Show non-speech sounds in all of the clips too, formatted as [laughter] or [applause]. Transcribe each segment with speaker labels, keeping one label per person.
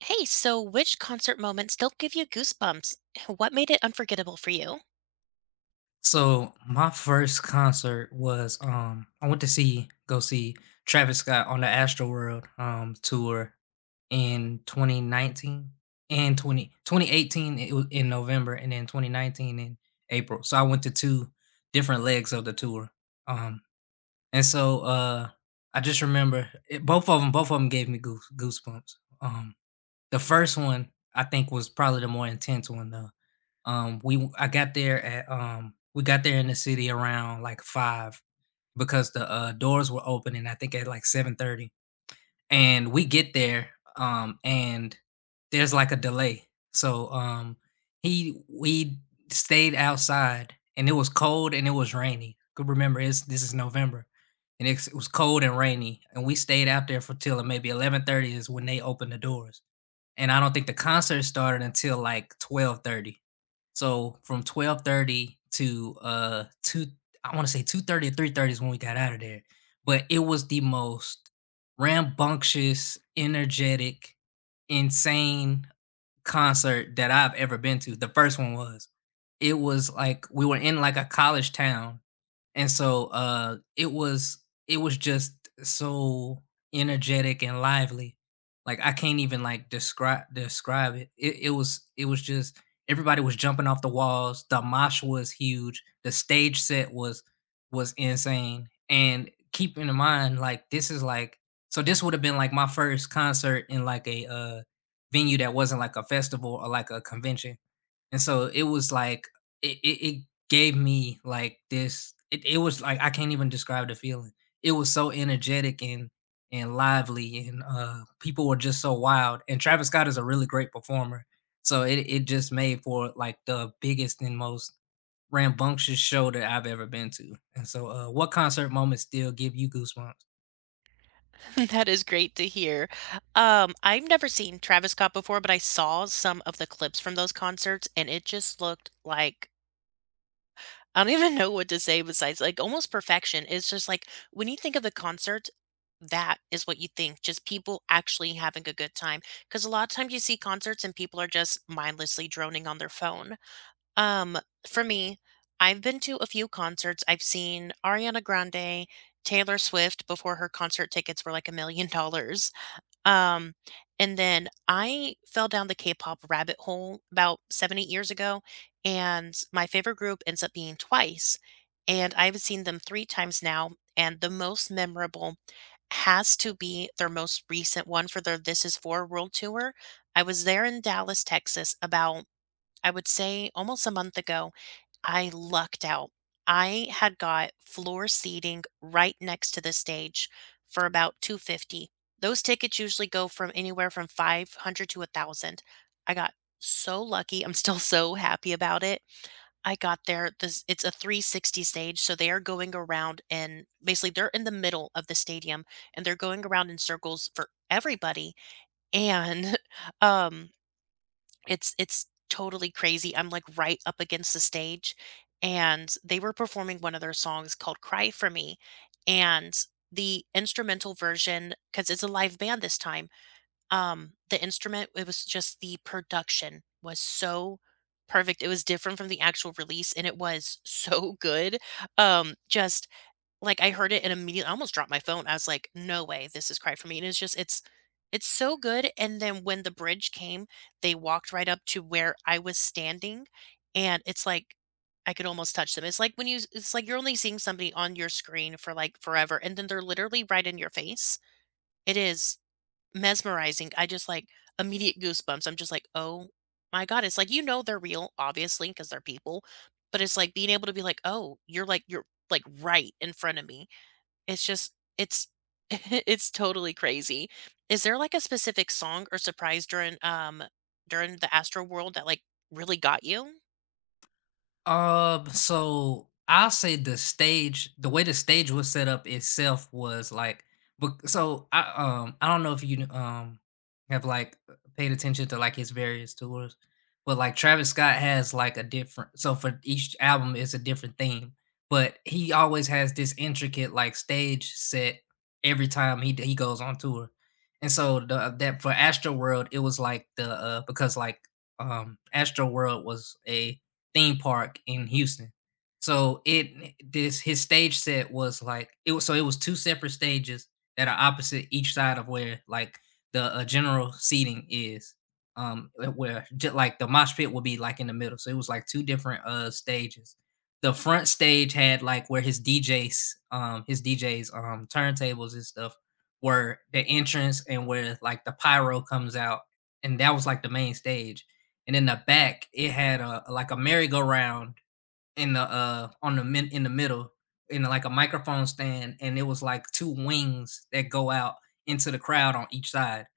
Speaker 1: Hey, so which concert moment still give you goosebumps? [laughs] What made it unforgettable for you?
Speaker 2: So my first concert was I went to see go see Travis Scott on the Astroworld tour in 2019 and 20, 2018. It was in November, and then 2019 in April. So I went to two different legs of the tour. Um and so I just remember it, both of them gave me goosebumps. Um the first one I think was probably the more intense one though. We I got there at we got there in the city around like five, because the doors were opening, I think, at like 7:30, and we get there and there's like a delay. So he we stayed outside, and it was cold and it was rainy. Could remember it's this is November, and it was cold and rainy, and we stayed out there for till maybe 11:30 is when they opened the doors, and I don't think the concert started until like 12:30. So from 12:30 to 2, I want to say 2:30 or 3:30 is when we got out of there. But it was the most rambunctious, energetic, insane concert that I've ever been to. The first one was. It was like we were in like a college town, and it was just so energetic and lively. Like, I can't even like describe it. It was just everybody was jumping off the walls. The mosh was huge. The stage set was insane. And keep in mind, like, this is like, so this would have been like my first concert in like a venue that wasn't like a festival or like a convention, and so it was like it gave me like this. It was like I can't even describe the feeling. It was so energetic and lively, and people were just so wild. And Travis Scott is a really great performer, so it just made for like the biggest and most rambunctious show that I've ever been to. And so, what concert moments still give you goosebumps?
Speaker 1: [laughs] That is great to hear. I've never seen Travis Scott before, but I saw some of the clips from those concerts and it just looked like [laughs] I don't even know what to say besides like almost perfection. It's just like when you think of the concert, that is what you think, just people actually having a good time. Because a lot of times you see concerts and people are just mindlessly droning on their phone. Um, for me, I've been to a few concerts. I've seen Ariana Grande, Taylor Swift before her concert tickets were like a million [laughs] dollars. Um, and then I fell down the K-pop rabbit hole about seven, 8 years ago, and my favorite group ends up being Twice. And I've seen them 3 times now, and the most memorable has to be their most recent one for their This Is For World Tour. I was there in Dallas, Texas about I would say almost a month ago. I lucked out. I had got floor seating right next to the stage for about 250. Those tickets usually go from anywhere from 500 to 1,000. I got so lucky. I'm still [laughs] so happy about it. I got there this it's a 360 stage, so they are going around and basically they're in the middle of the stadium and they're going around in circles for everybody. And [laughs] um it's totally crazy. I'm, like, right up against the stage, and they were performing one of their songs called "Cry for Me," and the instrumental version because it's a live band this time. The instrument It was just the production was so perfect. It was different from the actual release, and it was [laughs] so good. Just like, I heard it and immediately I almost dropped my phone. I was like, "No way, this is Cry for Me," and it's just it's so good, and then when the bridge came, they walked right up to where I was standing, and it's like I could almost touch them. It's like you're only seeing somebody on your screen for, like, forever, and then they're literally right in your face. It is mesmerizing. I just, like, immediate goosebumps. I'm just like, "Oh my god." It's like, you know they're real, obviously, because 'cause they're people, but it's like being able to be like, "Oh, you're, like, right in front of me." It's just it's [laughs] it's totally crazy. Is there, like, a specific song or surprise during, during the Astro World that, like, really got you?
Speaker 2: So I'll say the stage, the way the stage was set up itself was like, but so I don't know if you have like paid attention to like his various tours, but like Travis Scott has like a different, so for each album it's a different theme, but he always has this intricate like stage set every time he goes on tour. And so the that for Astro World, it was like the because like Astro World was a theme park in Houston. So it this his stage set was like it was so it was two separate stages that are opposite each side of where like the general seating is. Where just like the mosh pit would be like in the middle. So it was like two different stages. The front stage had like where his DJs, turntables and stuff were the entrance and where like the pyro comes out, and that was like the main stage. And in the back it had a like a merry-go-round in the on the min in the middle in the, like a microphone stand, and it was like two wings that go out into the crowd on each side.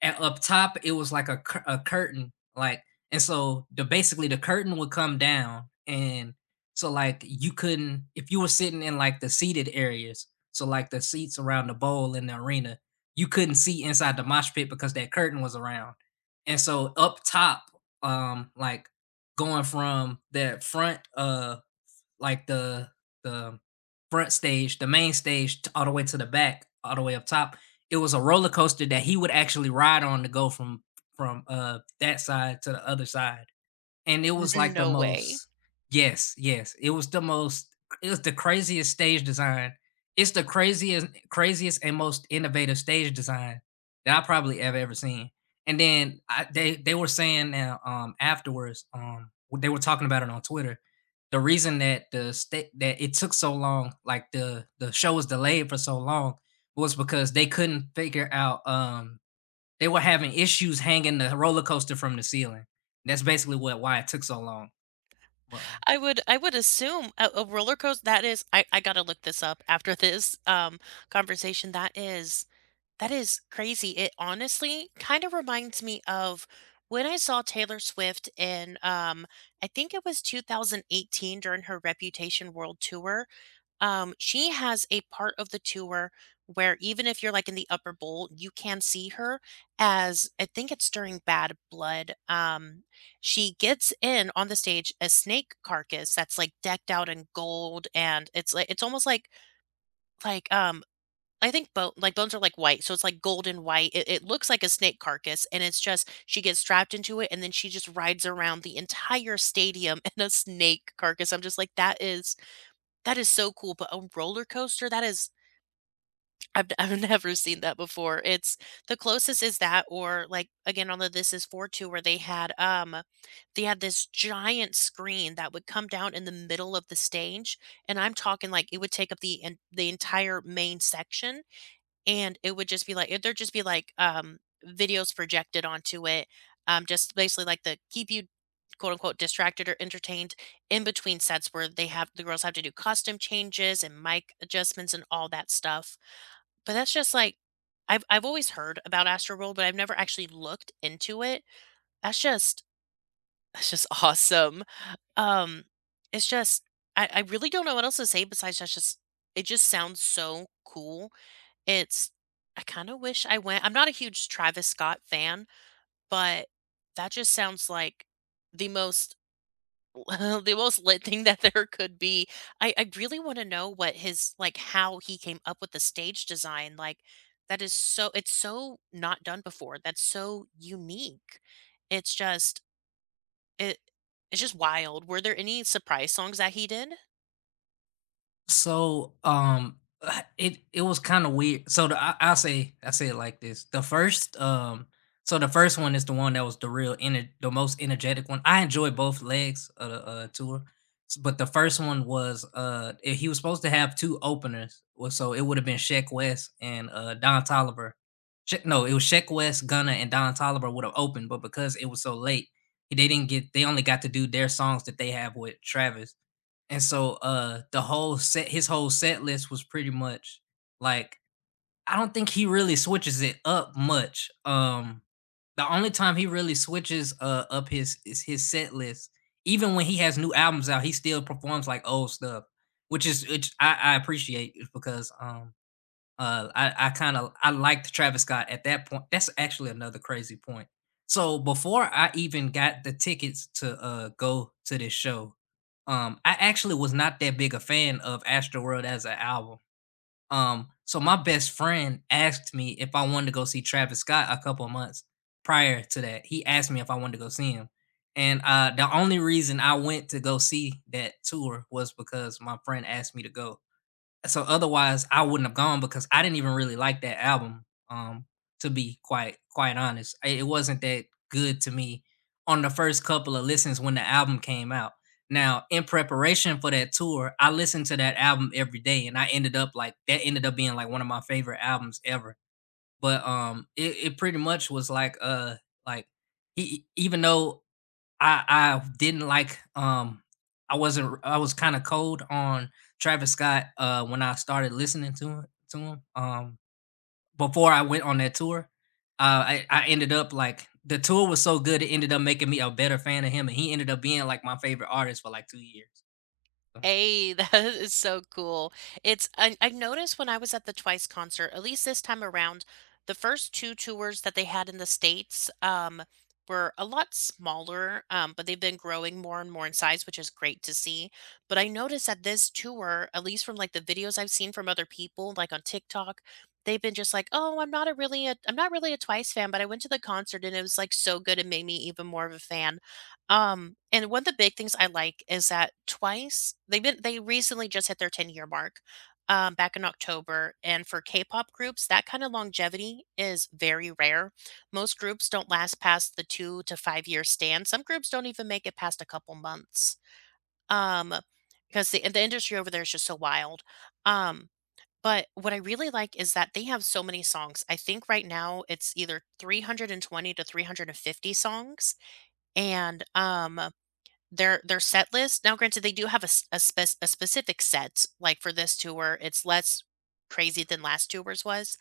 Speaker 2: And up top, it was like a curtain, like, and so the, basically the curtain would come down, and so, like, you couldn't if you were sitting in, like, the seated areas, so, like, the seats around the bowl in the arena, you couldn't see inside the mosh pit because that curtain was around. And so up top, like, going from that front, like the front stage, the main stage, all the way to the back, all the way up top, it was a roller coaster that he would actually ride on to go from that side to the other side, and it was
Speaker 1: [laughs]
Speaker 2: like the
Speaker 1: No way.
Speaker 2: most, yes, yes. It was the most, it was the craziest stage design. It's the craziest and most innovative stage design that I probably ever seen. They were saying now afterwards they were talking about it on Twitter. The reason that the state that it took so long, like the show was delayed for so long, was because they couldn't figure out, they were having issues hanging the roller coaster from the ceiling. That's basically what why it took so long. Well,
Speaker 1: I would assume a roller coaster. That is I gotta look this up after this, conversation. That is crazy. It honestly kinda reminds me of when I saw Taylor Swift in, I think it was 2018 during her Reputation World Tour. She has a part of the tour where even if you're, like, in the upper bowl, you can see her as I think it's during Bad Blood. She gets in on the stage a snake carcass that's, like, decked out in gold, and it's like it's almost like, I think bone like, bones are, like, white, so it's, like, gold and white. It looks like a snake carcass, and it's just she gets strapped into it, and then she just rides around the entire stadium [laughs] in a snake carcass. I'm just like, "That is so cool, but a roller coaster, that is I've [laughs] I've never seen that before." It's the closest is that or like again on the This Is 4 tour where they had this giant screen that would come down in the middle of the stage, and I'm talking like it would take up the entire main section, and it would just be like videos projected onto it, just basically like the keep you quote unquote distracted or entertained in between sets where they have the girls have to do costume changes and mic adjustments and all that stuff. But that's just like I've always heard about Astro World, but I've never actually looked into it. That's just that's just [laughs] awesome. Um, it's just I really don't know what else to say besides that's just it just sounds so cool. it's I kinda wish I went. I'm not a huge Travis Scott fan, but that just sounds like the most [laughs] the most lit thing that [laughs] there could be. I really wanna know how he came up with the stage design, like, that is so it's so not done before, that's so unique. It's just it it's just wild. Were there any surprise songs that he did?
Speaker 2: so, [sighs] it was kind of weird. So the I say I say it like this: the first, so the first one is the one that was the real the most energetic one. I enjoyed both legs of the tour, but the first one was he was supposed to have two openers, well, so it would have been Sheck West and Don Tolliver. No, it was Sheck West, Gunna, and Don Tolliver would have opened, but because it was so late, they didn't get. They only got to do their songs that they have with Travis. And so the whole set his whole set list was pretty much like, I don't think he really switches it up much. The only time he really switches up his is his set list, even when he has new albums out, he still performs like old stuff, which is which I appreciate is because I kind of I liked Travis Scott at that point. That's actually another crazy point. So before I even got the tickets to go to this show, I actually was not that big a fan of Astroworld as an album. So my best friend asked me if I wanted to go see Travis Scott a couple of months prior to that. He asked me if I wanted to go see him. And the only reason I went to go see that tour was because my friend asked me to go. So otherwise, I wouldn't have gone because I didn't even really like that album. To be quite honest, it wasn't that good to me on the first couple of listens when the album came out. Now, in preparation for that tour, I listened to that album every day, and I ended up like that ended up being like one of my favorite albums ever. But it, it pretty much was like like he, even though I didn't like I wasn't I was kind of cold on Travis Scott when I started listening to him to him um before I went on that tour. I ended up like the tour was so good it ended up making me a better fan of him, and he ended up being like my favorite artist for like 2 years. So
Speaker 1: Hey, [laughs] that is so cool. I noticed when I was at the Twice concert, at least this time around, the first two tours that they had in the States, were a lot smaller, but they've been growing more and more in size, which is great to see. But I noticed that this tour, at least from like the videos I've seen from other people, like on TikTok, they've been just like, "Oh, I'm not really a Twice fan, but I went to the concert and it was like so good and made me even more of a fan." And one of the big things I like is that TWICE, they recently just hit their 10-year mark, back in October, and for K-pop groups, that kind of longevity is very rare. Most groups don't last past the 2 to 5-year stand. Some groups don't even make it past a couple months. Um, because the industry over there is just so wild. Um, but what I really like is that they have so many songs. I think right now it's either 320 to 350 songs, and their set list, now granted, they do have a specific set, like, for this tour, it's less crazy than last tour's was,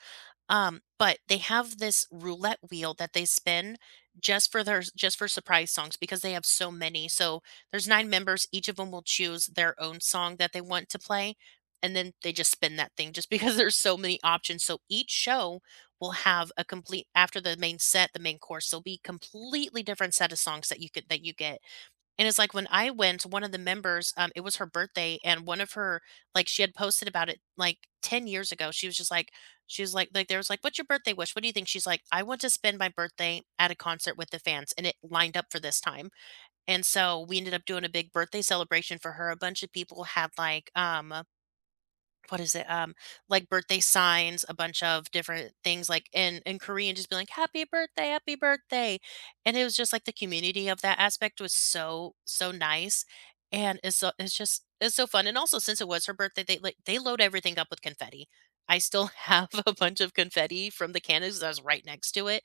Speaker 1: but they have this roulette wheel that they spin just for surprise songs because they have so many, so there's 9 members, each of them will choose their own song that they want to play, and then they just spin that thing just because [laughs] there's so many options, so each show will have a complete after the main set, the main course, there'll be completely different set of songs that you could that you get, and it's like when I went, one of the members, it was her birthday, and one of her like she had posted about it like 10 years ago. She was just like, like there was like, what's your birthday wish? What do you think? She's like, I want to spend my birthday at a concert with the fans, and it lined up for this time. And so we ended up doing a big birthday celebration for her. A bunch of people had like what is it? Like birthday signs, a bunch of different things like in Korean, just be like happy birthday," and it was just like the community of that aspect was so so nice, and it's just it's so fun. And also, since it was her birthday, they load everything up with confetti. I still have [laughs] a bunch of confetti from the cannons that was right next to it,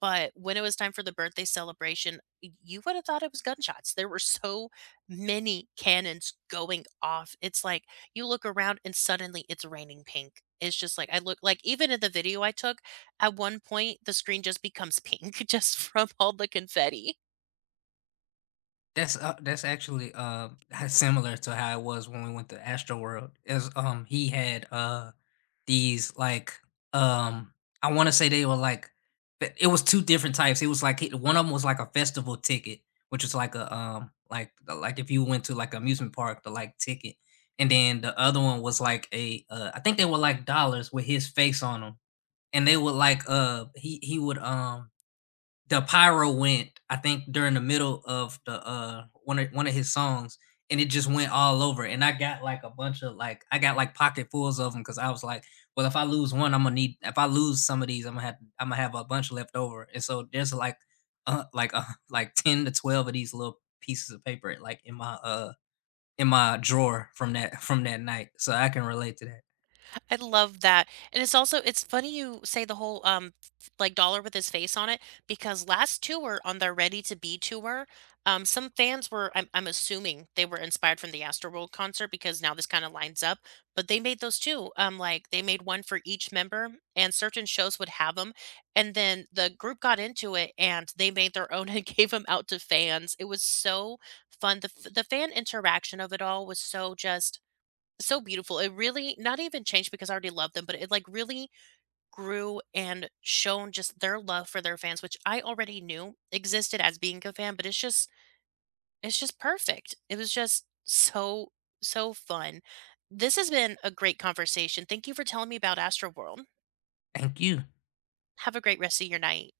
Speaker 1: but when it was time for the birthday celebration, y you would have thought it was gunshots. There were so many cannons going off. It's like you look around and suddenly it's raining pink. It's just like I look like even in the video I took, at one point, the screen just becomes pink [laughs] just from all the confetti.
Speaker 2: that's actually [laughs] similar to how it was when we went to Astroworld. As he had these like um I want to say they were like, it was two different types. It was like one of them was like a festival ticket, which was like a like if you went to like amusement park the like ticket, and then the other one was like a I think they were like dollars with his face on them, and they would like he would the pyro went, I think, during the middle of the one of his songs, and it just went all over. And I got like a bunch of like I got like pocketfuls of them because I was like, well, if I lose one, I'm gonna need if I lose some of these, I'm gonna have a bunch left over. And so there's like uh like uh [laughs] like 10 to 12 of these little pieces of paper like in my drawer from that night. So I can relate to that.
Speaker 1: I love that, and it's also it's funny you say the whole, like, dollar with his face on it, because last tour on their Ready to Be tour, some fans were I'm assuming they were inspired from the Astroworld concert because now this kinda lines up, but they made those too, like, they made one for each member, and certain shows would have them, and then the group got into it, and they made their own [laughs] and gave them out to fans. It was so fun. The fan interaction of it all was so just so beautiful. It really not even changed because I already loved them, but it, like, really grew and shown just their love for their fans, which I already knew existed as being a fan, but it's just perfect. It was just so, so fun. This has been a great conversation. Thank you for telling me about Astroworld.
Speaker 2: Thank you.
Speaker 1: Have a great rest of your night.